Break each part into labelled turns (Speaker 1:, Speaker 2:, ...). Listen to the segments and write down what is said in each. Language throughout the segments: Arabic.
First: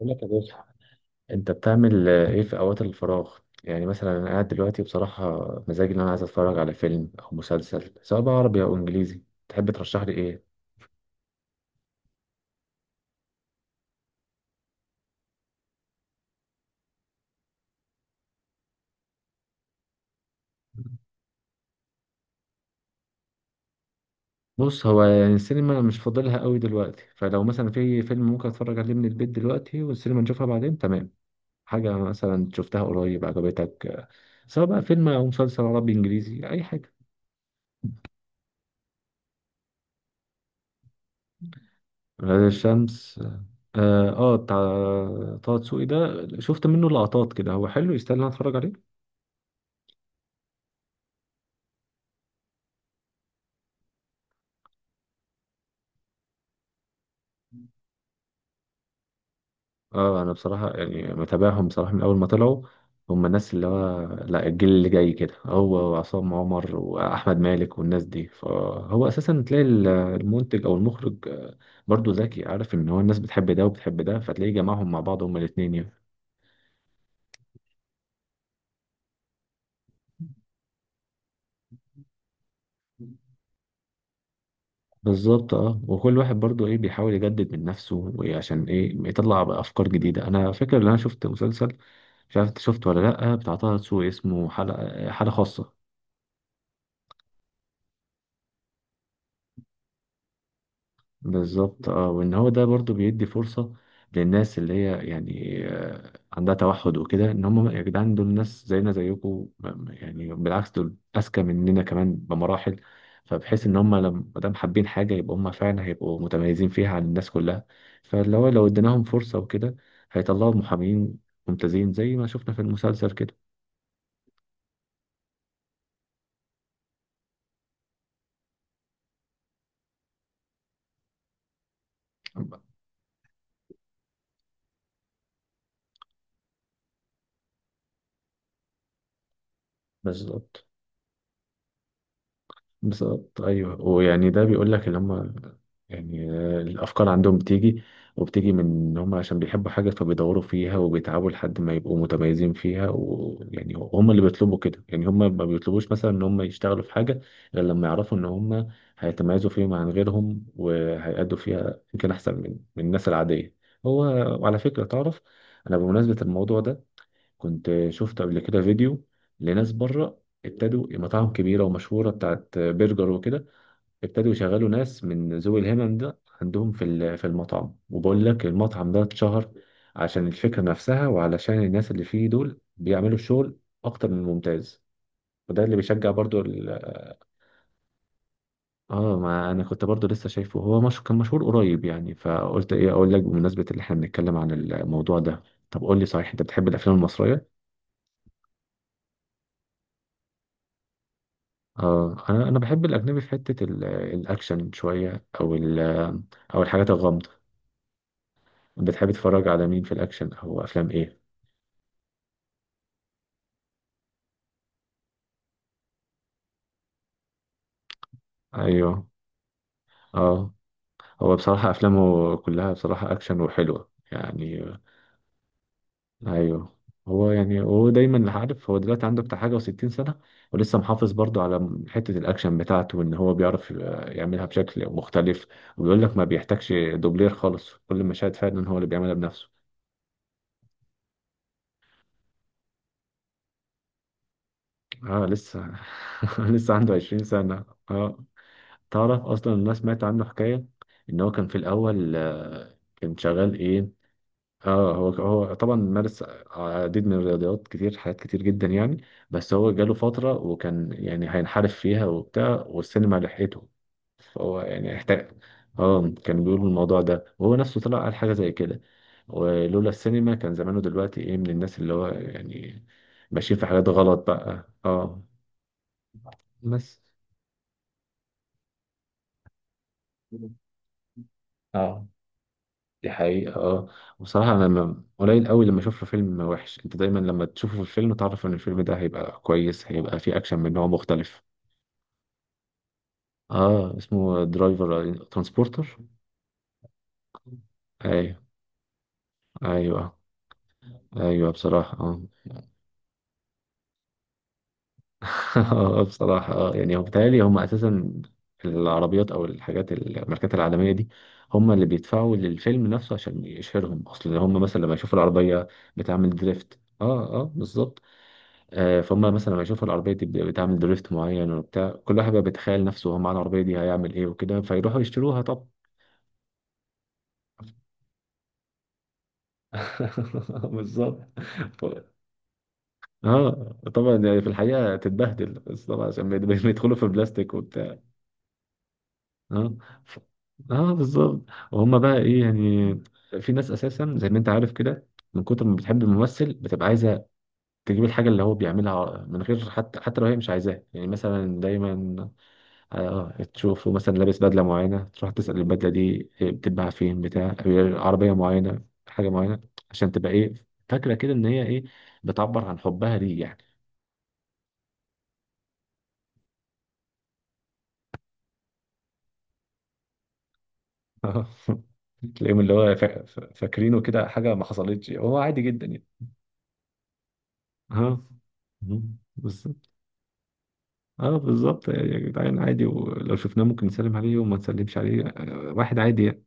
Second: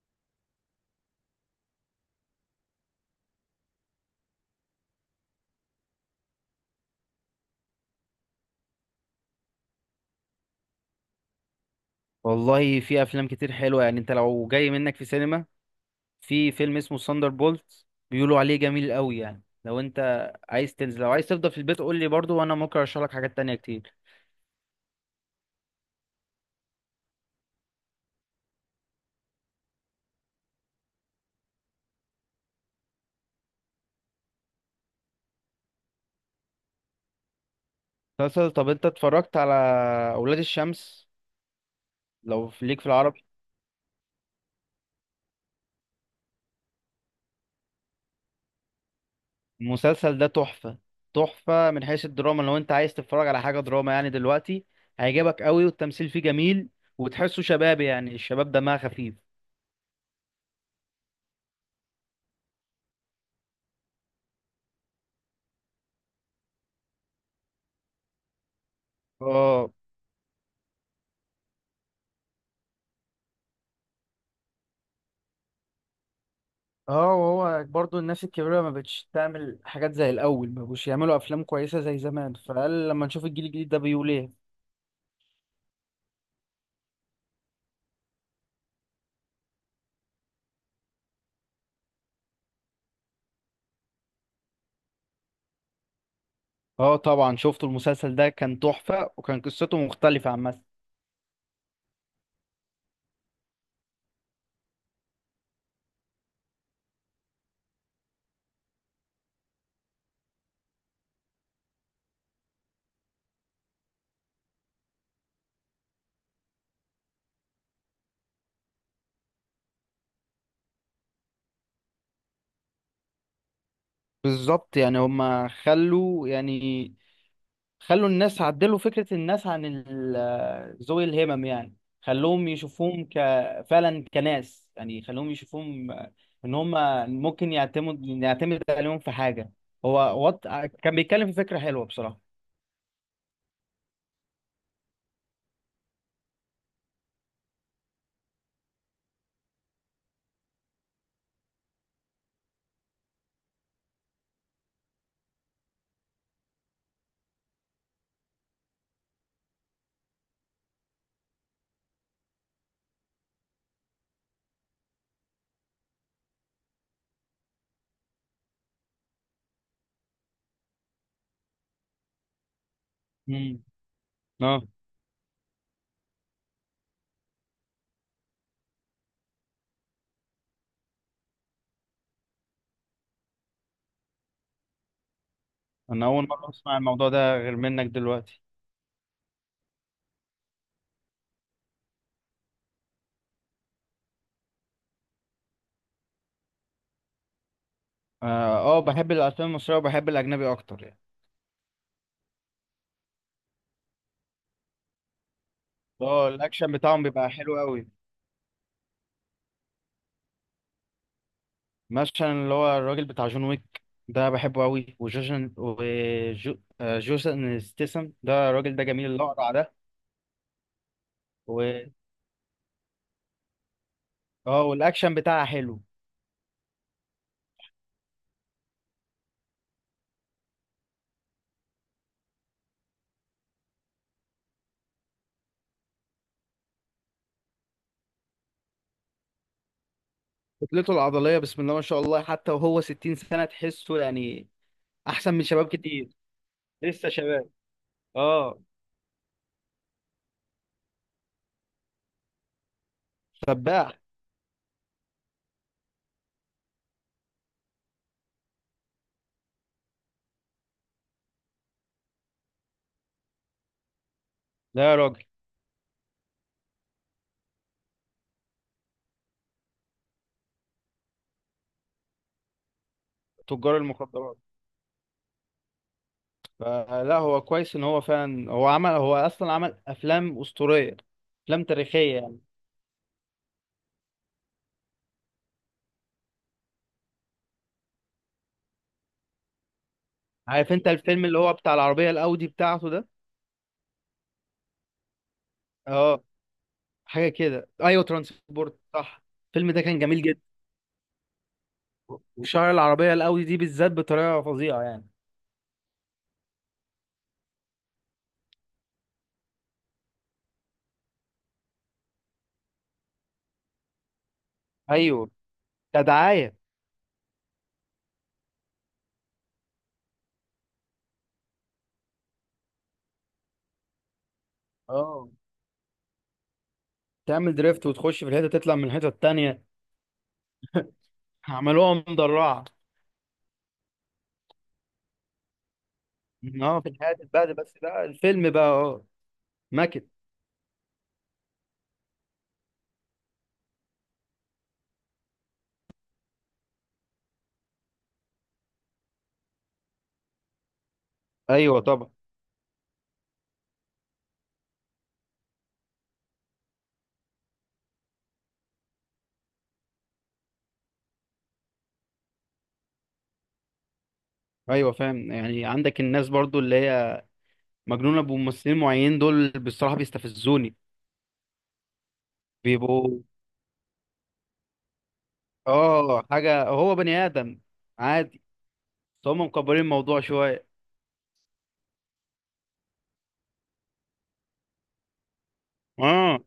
Speaker 1: بقول لك يا باشا. انت بتعمل ايه في اوقات الفراغ؟ يعني مثلا انا قاعد دلوقتي بصراحه مزاجي ان انا عايز اتفرج على فيلم او مسلسل سواء بقى عربي او انجليزي. تحب ترشح لي ايه؟
Speaker 2: والله في افلام كتير حلوه، يعني انت لو جاي منك في سينما، في فيلم اسمه ساندر بولت بيقولوا عليه جميل قوي. يعني لو انت عايز تنزل، لو عايز تفضل في البيت قول لي برضو، وانا ممكن ارشح لك حاجات تانية كتير.
Speaker 1: بص، هو يعني السينما أنا مش فاضلها قوي دلوقتي، فلو مثلا في فيلم ممكن اتفرج عليه من البيت دلوقتي والسينما نشوفها بعدين. تمام. حاجه مثلا شفتها قريب عجبتك؟ سواء بقى فيلم او مسلسل عربي انجليزي اي حاجه.
Speaker 2: مسلسل، طب انت اتفرجت على اولاد الشمس؟
Speaker 1: غير
Speaker 2: ليك في
Speaker 1: الشمس.
Speaker 2: العربي.
Speaker 1: اه بتاع طه دسوقي ده، شفت منه لقطات كده، هو حلو، يستاهل ان أنا اتفرج عليه.
Speaker 2: المسلسل ده تحفه، تحفه من حيث الدراما. لو انت عايز تتفرج على حاجه دراما يعني دلوقتي، هيعجبك قوي، والتمثيل فيه جميل، وتحسه شبابي، يعني الشباب دمها خفيف.
Speaker 1: اه انا بصراحه يعني متابعهم بصراحه من اول ما طلعوا، هم الناس اللي هو لا الجيل اللي جاي كده، هو وعصام عمر واحمد مالك والناس دي. فهو اساسا تلاقي
Speaker 2: اه،
Speaker 1: المنتج او المخرج برضو ذكي، عارف ان هو الناس بتحب ده وبتحب ده فتلاقيه جمعهم مع بعض هما الاتنين يعني.
Speaker 2: اه، وهو برضو الناس الكبيرة ما بقتش تعمل حاجات زي الأول، ما بقوش يعملوا أفلام كويسة زي زمان، فقال لما نشوف الجيل الجديد ده بيقول إيه.
Speaker 1: بالظبط، اه، وكل واحد برضو ايه بيحاول يجدد من نفسه وإيه عشان ايه يطلع بقى افكار جديده. انا فاكر ان انا شفت مسلسل، مش عارف انت شفته ولا لا، بتاع طه دسوقي، اسمه حلقه حاله خاصه.
Speaker 2: اه طبعا شفت المسلسل ده، كان تحفة، وكان قصته مختلفة عن مثلا.
Speaker 1: بالظبط، اه، وان هو ده برضو بيدي فرصة للناس اللي هي يعني عندها توحد وكده، ان هم يا جدعان دول ناس زينا زيكم، يعني بالعكس دول اذكى مننا كمان بمراحل. فبحيث ان هم لما دام حابين حاجة يبقى هم فعلا هيبقوا متميزين فيها عن الناس كلها. فاللي هو لو اديناهم فرصة وكده هيطلعوا محامين ممتازين زي ما شفنا في المسلسل كده.
Speaker 2: بالظبط، يعني هما خلوا، يعني خلوا الناس عدلوا فكرة الناس عن ذوي الهمم، يعني خلوهم يشوفوهم فعلا كناس، يعني خلوهم يشوفوهم، إن هما ممكن نعتمد عليهم في حاجة. هو وط...
Speaker 1: بالظبط.
Speaker 2: كان بيتكلم في فكرة حلوة بصراحة.
Speaker 1: بالظبط، ايوه. ويعني ده بيقول لك اللي هم يعني الافكار عندهم بتيجي، وبتيجي من ان هم عشان بيحبوا حاجه فبيدوروا فيها وبيتعبوا لحد ما يبقوا متميزين فيها، ويعني هم اللي بيطلبوا كده، يعني هم ما بيطلبوش مثلا ان هم يشتغلوا في حاجه غير لما يعرفوا ان هم هيتميزوا فيما عن غيرهم وهيأدوا فيها يمكن احسن من الناس العاديه. هو. وعلى فكره، تعرف، انا بمناسبه الموضوع ده كنت شفت قبل كده فيديو لناس بره ابتدوا مطاعم كبيرة ومشهورة بتاعت برجر وكده، ابتدوا
Speaker 2: اه،
Speaker 1: يشغلوا ناس من ذوي الهمم ده عندهم في في المطعم، وبقول لك المطعم ده اتشهر عشان الفكرة نفسها، وعلشان الناس اللي فيه دول بيعملوا الشغل أكتر من ممتاز، وده اللي
Speaker 2: انا
Speaker 1: بيشجع
Speaker 2: اول
Speaker 1: برضو
Speaker 2: مره
Speaker 1: ال...
Speaker 2: اسمع الموضوع ده غير منك دلوقتي.
Speaker 1: اه ما انا كنت برضو لسه شايفه، هو مش... كان مشهور قريب يعني، فقلت ايه اقول لك بمناسبة اللي احنا بنتكلم عن الموضوع ده. طب قول لي صحيح، انت بتحب الافلام المصرية؟
Speaker 2: اه، بحب الافلام المصريه، وبحب الاجنبي اكتر يعني.
Speaker 1: اه انا بحب الاجنبي في حته الاكشن شويه او ال-
Speaker 2: اه
Speaker 1: او
Speaker 2: الاكشن
Speaker 1: الحاجات
Speaker 2: بتاعهم
Speaker 1: الغامضه.
Speaker 2: بيبقى حلو قوي.
Speaker 1: بتحب تتفرج على مين في الاكشن او افلام ايه؟
Speaker 2: مثلا اللي هو الراجل بتاع جون ويك ده بحبه قوي، وجوجن وجوسن ستيسن، ده الراجل ده
Speaker 1: ايوه.
Speaker 2: جميل، الاقرع ده
Speaker 1: اه هو بصراحه
Speaker 2: و...
Speaker 1: افلامه كلها بصراحه اكشن وحلوه يعني.
Speaker 2: اه والاكشن بتاعه حلو.
Speaker 1: ايوه. هو يعني هو دايما عارف، هو دلوقتي عنده بتاع حاجه و60 سنه ولسه محافظ برضه على حته الاكشن بتاعته، وان هو بيعرف يعملها بشكل مختلف، وبيقول لك ما بيحتاجش دوبلير خالص، كل المشاهد فعلا هو اللي بيعملها بنفسه.
Speaker 2: كتلته العضليه بسم الله ما شاء الله، حتى وهو 60 سنه تحسه يعني
Speaker 1: اه
Speaker 2: احسن من شباب
Speaker 1: لسه.
Speaker 2: كتير.
Speaker 1: لسه عنده
Speaker 2: لسه
Speaker 1: 20
Speaker 2: شباب.
Speaker 1: سنة. اه.
Speaker 2: اه.
Speaker 1: تعرف اصلا الناس سمعت عنه حكاية ان هو كان في الاول كان شغال ايه.
Speaker 2: سباح.
Speaker 1: اه هو طبعا مارس عديد من الرياضيات، كتير حاجات كتير جدا يعني. بس هو جاله فترة وكان يعني هينحرف فيها وبتاع، والسينما لحقته، فهو
Speaker 2: لا
Speaker 1: يعني
Speaker 2: يا راجل.
Speaker 1: احتاج. اه كان بيقول الموضوع ده، وهو نفسه طلع قال حاجة زي كده، ولولا السينما كان زمانه دلوقتي ايه من الناس اللي هو يعني ماشيين في
Speaker 2: تجار
Speaker 1: حاجات غلط
Speaker 2: المخدرات.
Speaker 1: بقى. اه. بس.
Speaker 2: فلا هو كويس، ان هو فعلا هو عمل، هو اصلا عمل افلام اسطوريه، افلام
Speaker 1: اه،
Speaker 2: تاريخيه يعني.
Speaker 1: دي حقيقة. اه بصراحة أنا قليل قوي لما أشوف له فيلم وحش. أنت دايما لما تشوفه في الفيلم تعرف إن الفيلم ده هيبقى كويس، هيبقى فيه أكشن من
Speaker 2: عارف
Speaker 1: نوع
Speaker 2: انت الفيلم اللي
Speaker 1: مختلف.
Speaker 2: هو بتاع العربيه الاودي بتاعته ده؟
Speaker 1: اه اسمه درايفر، ترانسبورتر.
Speaker 2: اه حاجه كده، ايوه
Speaker 1: أيوه.
Speaker 2: ترانسبورت، صح. الفيلم ده كان
Speaker 1: أيوه.
Speaker 2: جميل جدا.
Speaker 1: أيوه بصراحة. اه.
Speaker 2: وشهر العربيه الاودي دي بالذات بطريقه فظيعه يعني.
Speaker 1: بصراحة يعني هو بيتهيألي هم أساسا العربيات أو الحاجات الماركات العالمية دي هم اللي بيدفعوا للفيلم نفسه عشان يشهرهم، أصل هم مثلا لما يشوفوا
Speaker 2: ايوه،
Speaker 1: العربية بتعمل
Speaker 2: كدعايه.
Speaker 1: دريفت. اه اه بالظبط. آه، فهم مثلا لما يشوفوا العربية دي بتعمل دريفت معين وبتاع، كل واحد بقى بيتخيل نفسه هو معاه العربية دي هيعمل ايه وكده، فيروحوا
Speaker 2: اه
Speaker 1: يشتروها. طب.
Speaker 2: تعمل دريفت وتخش في الحته، تطلع من الحته التانيه.
Speaker 1: بالظبط. ف-
Speaker 2: عملوها مدرعه.
Speaker 1: اه طبعا، يعني في الحقيقة تتبهدل، بس طبعا عشان
Speaker 2: اه في
Speaker 1: بيدخلوا في
Speaker 2: الحياه
Speaker 1: بلاستيك.
Speaker 2: تتبهدل، بس بقى الفيلم بقى
Speaker 1: اه.
Speaker 2: ماكت.
Speaker 1: ف... اه بالظبط. وهم بقى ايه يعني، في ناس اساسا زي ما انت عارف كده، من كتر ما بتحب الممثل بتبقى عايزه تجيب الحاجه اللي هو بيعملها من غير حتى لو هي مش عايزاها يعني. مثلا
Speaker 2: ايوه طبعا.
Speaker 1: دايما، اه، تشوفه مثلا لابس بدله معينه تروح تسال البدله دي بتتباع فين، بتاع عربيه معينه، حاجه معينه، عشان تبقى ايه فاكره كده ان هي ايه بتعبر عن حبها ليه يعني.
Speaker 2: ايوه فاهم، يعني عندك الناس برضو اللي هي مجنونة بممثلين معينين، دول بصراحة بيستفزوني.
Speaker 1: تلاقيهم اللي هو
Speaker 2: بيبقوا
Speaker 1: فاكرينه كده حاجه ما حصلتش، هو عادي جدا.
Speaker 2: اه حاجة، هو بني آدم
Speaker 1: ها.
Speaker 2: عادي، بس هم مكبرين
Speaker 1: بالظبط.
Speaker 2: الموضوع شوية.
Speaker 1: اه بالظبط يا جدعان عادي، ولو شفناه ممكن نسلم عليه وما نسلمش عليه، واحد عادي يعني.
Speaker 2: اه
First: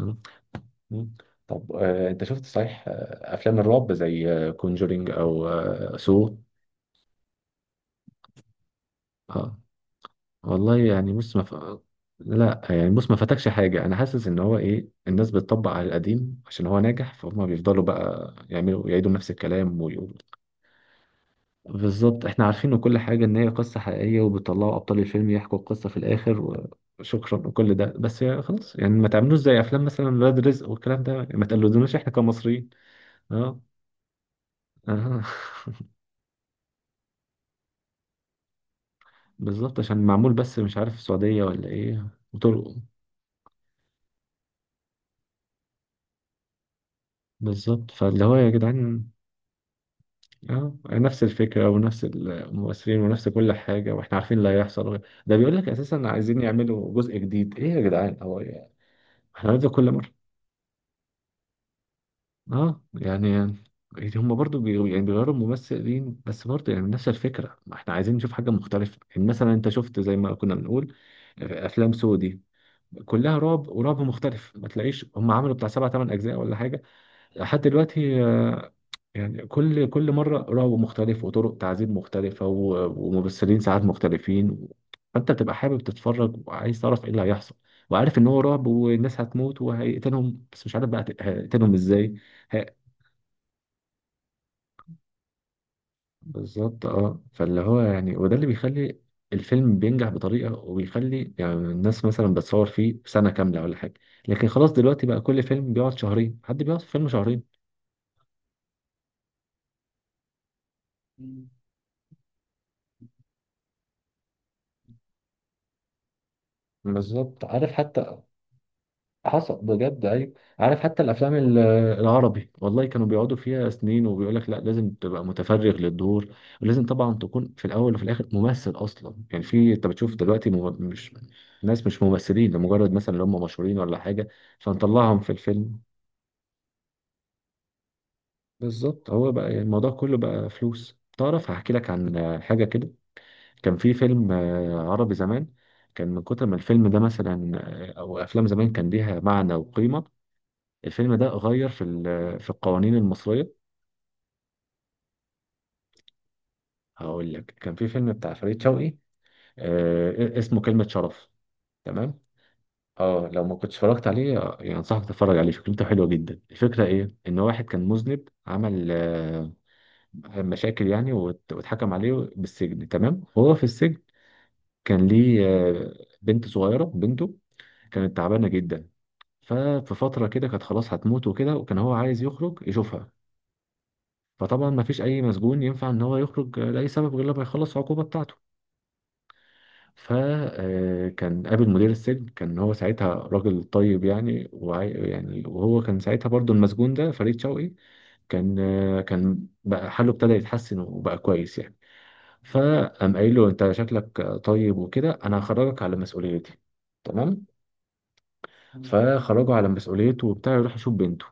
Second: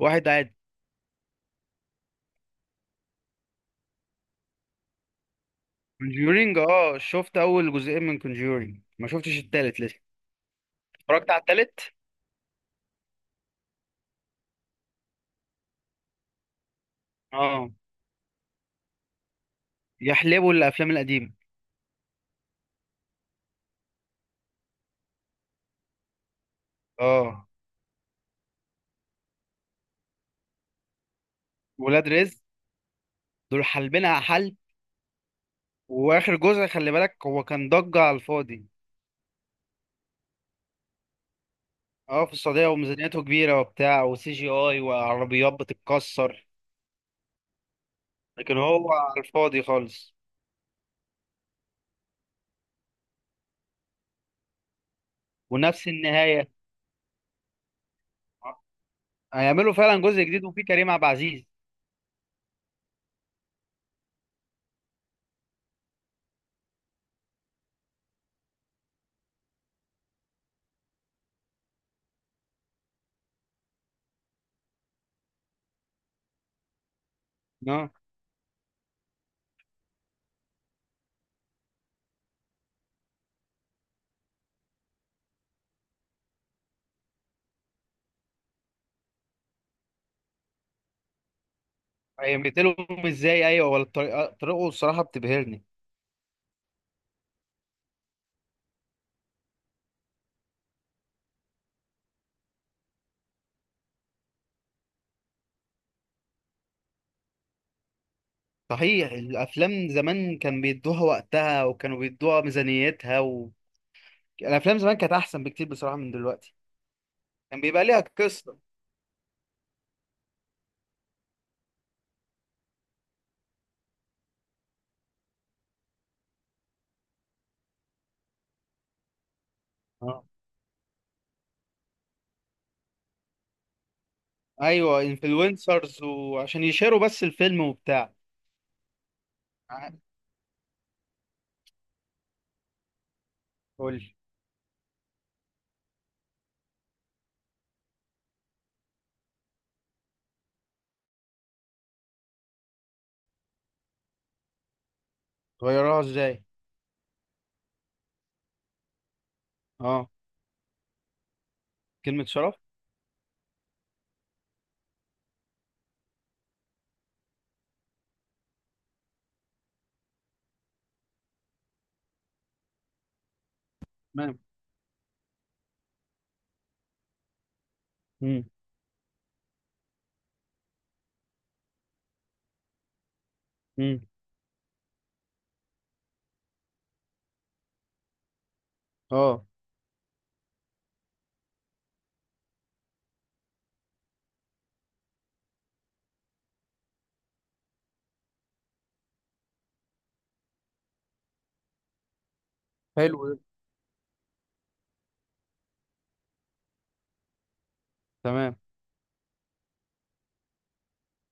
Speaker 1: آه.
Speaker 2: عادي.
Speaker 1: مم. طب انت شفت صحيح افلام الرعب زي كونجورينج او سو؟
Speaker 2: كونجورينج، اه شفت أول جزئين من كونجورينج، ما شفتش
Speaker 1: اه
Speaker 2: التالت لسه.
Speaker 1: والله يعني
Speaker 2: اتفرجت
Speaker 1: بص
Speaker 2: على
Speaker 1: ما ف...
Speaker 2: التالت.
Speaker 1: لا يعني بص ما فاتكش حاجة، أنا حاسس إن هو إيه الناس بتطبق على القديم عشان هو ناجح، فهم
Speaker 2: اه،
Speaker 1: بيفضلوا بقى يعملوا يعيدوا نفس الكلام.
Speaker 2: يحلبوا الأفلام القديمة.
Speaker 1: بالظبط، احنا عارفين وكل حاجة ان هي قصة حقيقية، وبيطلعوا ابطال الفيلم يحكوا القصة في الاخر وشكرا
Speaker 2: اه
Speaker 1: وكل ده، بس يا خلاص يعني ما تعملوش زي افلام مثلا ولاد رزق والكلام ده، يعني ما تقلدوناش
Speaker 2: ولاد
Speaker 1: احنا
Speaker 2: رزق
Speaker 1: كمصريين. اه.
Speaker 2: دول حلبينها حلب.
Speaker 1: اه.
Speaker 2: وآخر جزء خلي بالك، هو كان ضجة على الفاضي.
Speaker 1: بالظبط، عشان معمول بس مش عارف السعودية ولا ايه.
Speaker 2: اه في السعودية،
Speaker 1: وطرقه.
Speaker 2: وميزانيته كبيرة وبتاع، وسي جي اي وعربيات بتتكسر،
Speaker 1: بالظبط، فاللي هو يا
Speaker 2: لكن هو
Speaker 1: جدعان
Speaker 2: على الفاضي خالص.
Speaker 1: اه نفس الفكرة ونفس الممثلين ونفس كل حاجة، واحنا عارفين اللي هيحصل. ده بيقول لك
Speaker 2: ونفس
Speaker 1: اساسا عايزين
Speaker 2: النهاية.
Speaker 1: يعملوا جزء جديد. ايه يا جدعان، هو احنا هنفضل
Speaker 2: هيعملوا
Speaker 1: كل
Speaker 2: فعلا
Speaker 1: مرة؟
Speaker 2: جزء جديد وفيه كريم عبد العزيز.
Speaker 1: اه يعني، يعني هم برضو يعني بيغيروا الممثلين بس برضو يعني نفس الفكرة، ما احنا عايزين نشوف حاجة مختلفة. يعني مثلا انت شفت زي ما كنا بنقول افلام سودي كلها رعب، ورعب مختلف، ما تلاقيش هم عملوا بتاع سبع ثمان اجزاء ولا حاجة لحد
Speaker 2: اه
Speaker 1: دلوقتي، يعني كل مرة رعب مختلف وطرق تعذيب مختلفة و- وممثلين ساعات مختلفين، فانت بتبقى حابب تتفرج وعايز تعرف ايه اللي هيحصل، وعارف ان هو رعب والناس هتموت وهيقتلهم، بس مش عارف بقى هيقتلهم ازاي.
Speaker 2: هيقتلهم ازاي، ايوه، ولا الطريقة، طريقه الصراحة بتبهرني.
Speaker 1: بالظبط، اه، فاللي هو يعني وده اللي بيخلي الفيلم بينجح بطريقة، وبيخلي يعني الناس مثلا بتصور فيه سنة كاملة ولا حاجة، لكن خلاص دلوقتي بقى كل فيلم بيقعد شهرين، حد بيقعد في فيلم شهرين؟
Speaker 2: صحيح الافلام زمان كان بيدوها
Speaker 1: مم.
Speaker 2: وقتها، وكانوا بيدوها ميزانيتها الافلام زمان كانت احسن بكتير بصراحة من دلوقتي.
Speaker 1: بالظبط.
Speaker 2: كان
Speaker 1: عارف
Speaker 2: بيبقى ليها
Speaker 1: حتى
Speaker 2: قصة.
Speaker 1: حصل بجد، ايوه. عارف حتى الافلام العربي والله كانوا بيقعدوا فيها سنين، وبيقول لك لا لازم تبقى متفرغ للدور، ولازم طبعا تكون في الاول وفي الاخر ممثل اصلا يعني. في انت بتشوف
Speaker 2: اه.
Speaker 1: دلوقتي مش ناس، مش ممثلين، لمجرد مثلا اللي هم مشهورين ولا حاجه
Speaker 2: ايوه
Speaker 1: فنطلعهم في الفيلم.
Speaker 2: انفلونسرز، وعشان يشيروا بس الفيلم وبتاع.
Speaker 1: بالظبط، هو بقى الموضوع
Speaker 2: آه،
Speaker 1: كله بقى فلوس. تعرف هحكي لك عن حاجه كده، كان في
Speaker 2: قول لي.
Speaker 1: فيلم عربي زمان، كان من كتر ما الفيلم ده مثلا او افلام زمان كان ليها معنى وقيمه، الفيلم ده غير في في القوانين المصرية.
Speaker 2: غيروها ازاي؟
Speaker 1: هقول لك، كان في فيلم بتاع فريد شوقي
Speaker 2: اه
Speaker 1: اسمه كلمة شرف. تمام.
Speaker 2: كلمة شرف.
Speaker 1: اه لو ما كنتش اتفرجت عليه يعني انصحك تتفرج عليه، فكرته حلوة جدا. الفكرة ايه، ان واحد كان مذنب، عمل مشاكل يعني واتحكم عليه بالسجن. تمام. وهو في السجن
Speaker 2: تمام.
Speaker 1: كان ليه بنت صغيرة، بنته كانت تعبانة
Speaker 2: امم
Speaker 1: جدا، ففي فترة كده كانت خلاص هتموت وكده، وكان هو عايز يخرج يشوفها.
Speaker 2: امم
Speaker 1: فطبعا ما فيش اي مسجون ينفع ان هو يخرج لاي سبب غير لما يخلص العقوبه بتاعته.
Speaker 2: اه.
Speaker 1: فكان قابل مدير السجن، كان هو ساعتها راجل طيب يعني وعي يعني، وهو كان ساعتها برضو المسجون ده فريد شوقي كان كان بقى حاله ابتدى يتحسن وبقى كويس يعني. فقام
Speaker 2: حلو
Speaker 1: قايل
Speaker 2: ده.
Speaker 1: له انت شكلك طيب وكده، انا هخرجك على مسؤوليتي. تمام.
Speaker 2: تمام.
Speaker 1: فخرجه على مسؤوليته وبتاع يروح يشوف بنته.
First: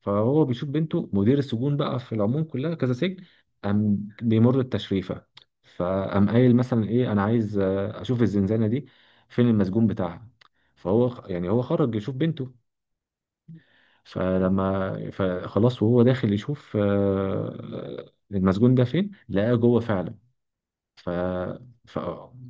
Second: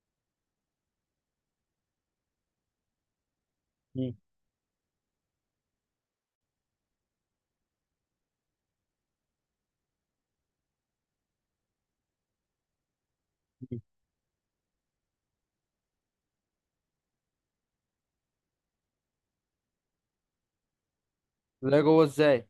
Speaker 1: فهو بيشوف بنته، مدير السجون بقى في العموم كلها كذا سجن، قام
Speaker 2: مم.
Speaker 1: بيمر التشريفة. فقام قايل مثلا ايه انا عايز اشوف الزنزانة دي، فين المسجون بتاعها. فهو يعني هو خرج يشوف بنته،
Speaker 2: مم.
Speaker 1: فلما فخلاص وهو داخل يشوف المسجون ده فين، لقاه جوه فعلا. ف...
Speaker 2: لا
Speaker 1: ف
Speaker 2: جوه ازاي؟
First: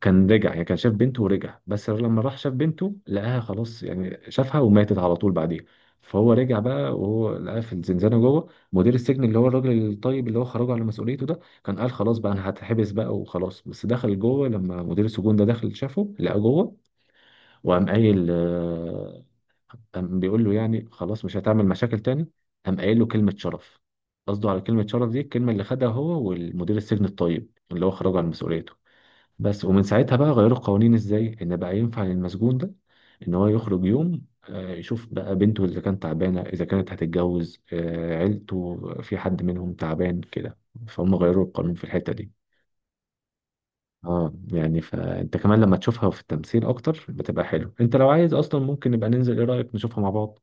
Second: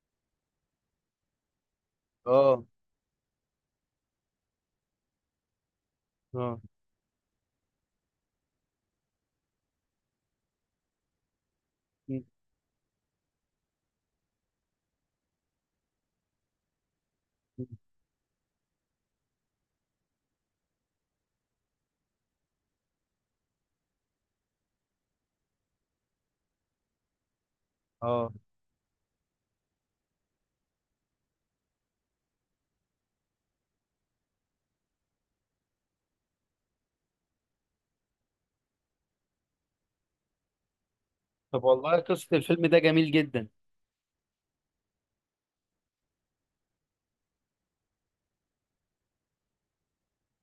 Speaker 1: كان رجع، يعني كان شاف بنته ورجع، بس لما راح شاف
Speaker 2: اه.
Speaker 1: بنته لقاها خلاص يعني، شافها وماتت على طول بعديها. فهو رجع
Speaker 2: اه.
Speaker 1: بقى وهو لقاها في الزنزانة جوه، مدير السجن اللي هو الراجل الطيب اللي هو خرجه على مسؤوليته ده كان قال خلاص
Speaker 2: مم.
Speaker 1: بقى انا هتحبس بقى وخلاص، بس دخل جوه، لما مدير السجون ده دخل شافه لقاه جوه.
Speaker 2: مم.
Speaker 1: وقام قايل قام بيقول له يعني خلاص مش هتعمل مشاكل تاني. قام قايل له كلمة شرف. قصده على كلمة شرف دي الكلمة اللي خدها هو والمدير السجن الطيب اللي هو خرجه على
Speaker 2: اه.
Speaker 1: مسؤوليته. بس ومن ساعتها بقى غيروا القوانين ازاي ان بقى ينفع للمسجون ده ان هو يخرج يوم يشوف بقى بنته اذا كانت تعبانه، اذا كانت هتتجوز، عيلته في حد منهم تعبان كده، فهم غيروا
Speaker 2: طب
Speaker 1: القانون في
Speaker 2: والله
Speaker 1: الحته دي.
Speaker 2: قصة الفيلم ده جميل جدا.
Speaker 1: اه يعني فانت كمان لما تشوفها في التمثيل اكتر بتبقى حلو. انت لو عايز اصلا ممكن نبقى ننزل، ايه رايك نشوفها مع بعض؟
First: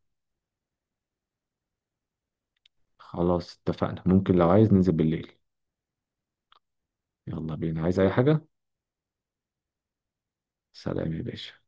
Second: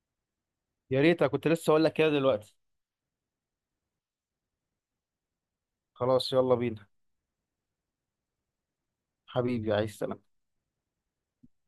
Speaker 2: يا ريت، أنا كنت لسه اقول لك كده دلوقتي.
Speaker 1: خلاص، اتفقنا. ممكن لو عايز ننزل بالليل.
Speaker 2: خلاص يلا بينا.
Speaker 1: يلا بينا. عايز اي حاجه؟
Speaker 2: حبيبي عايز.
Speaker 1: سلام يا باشا.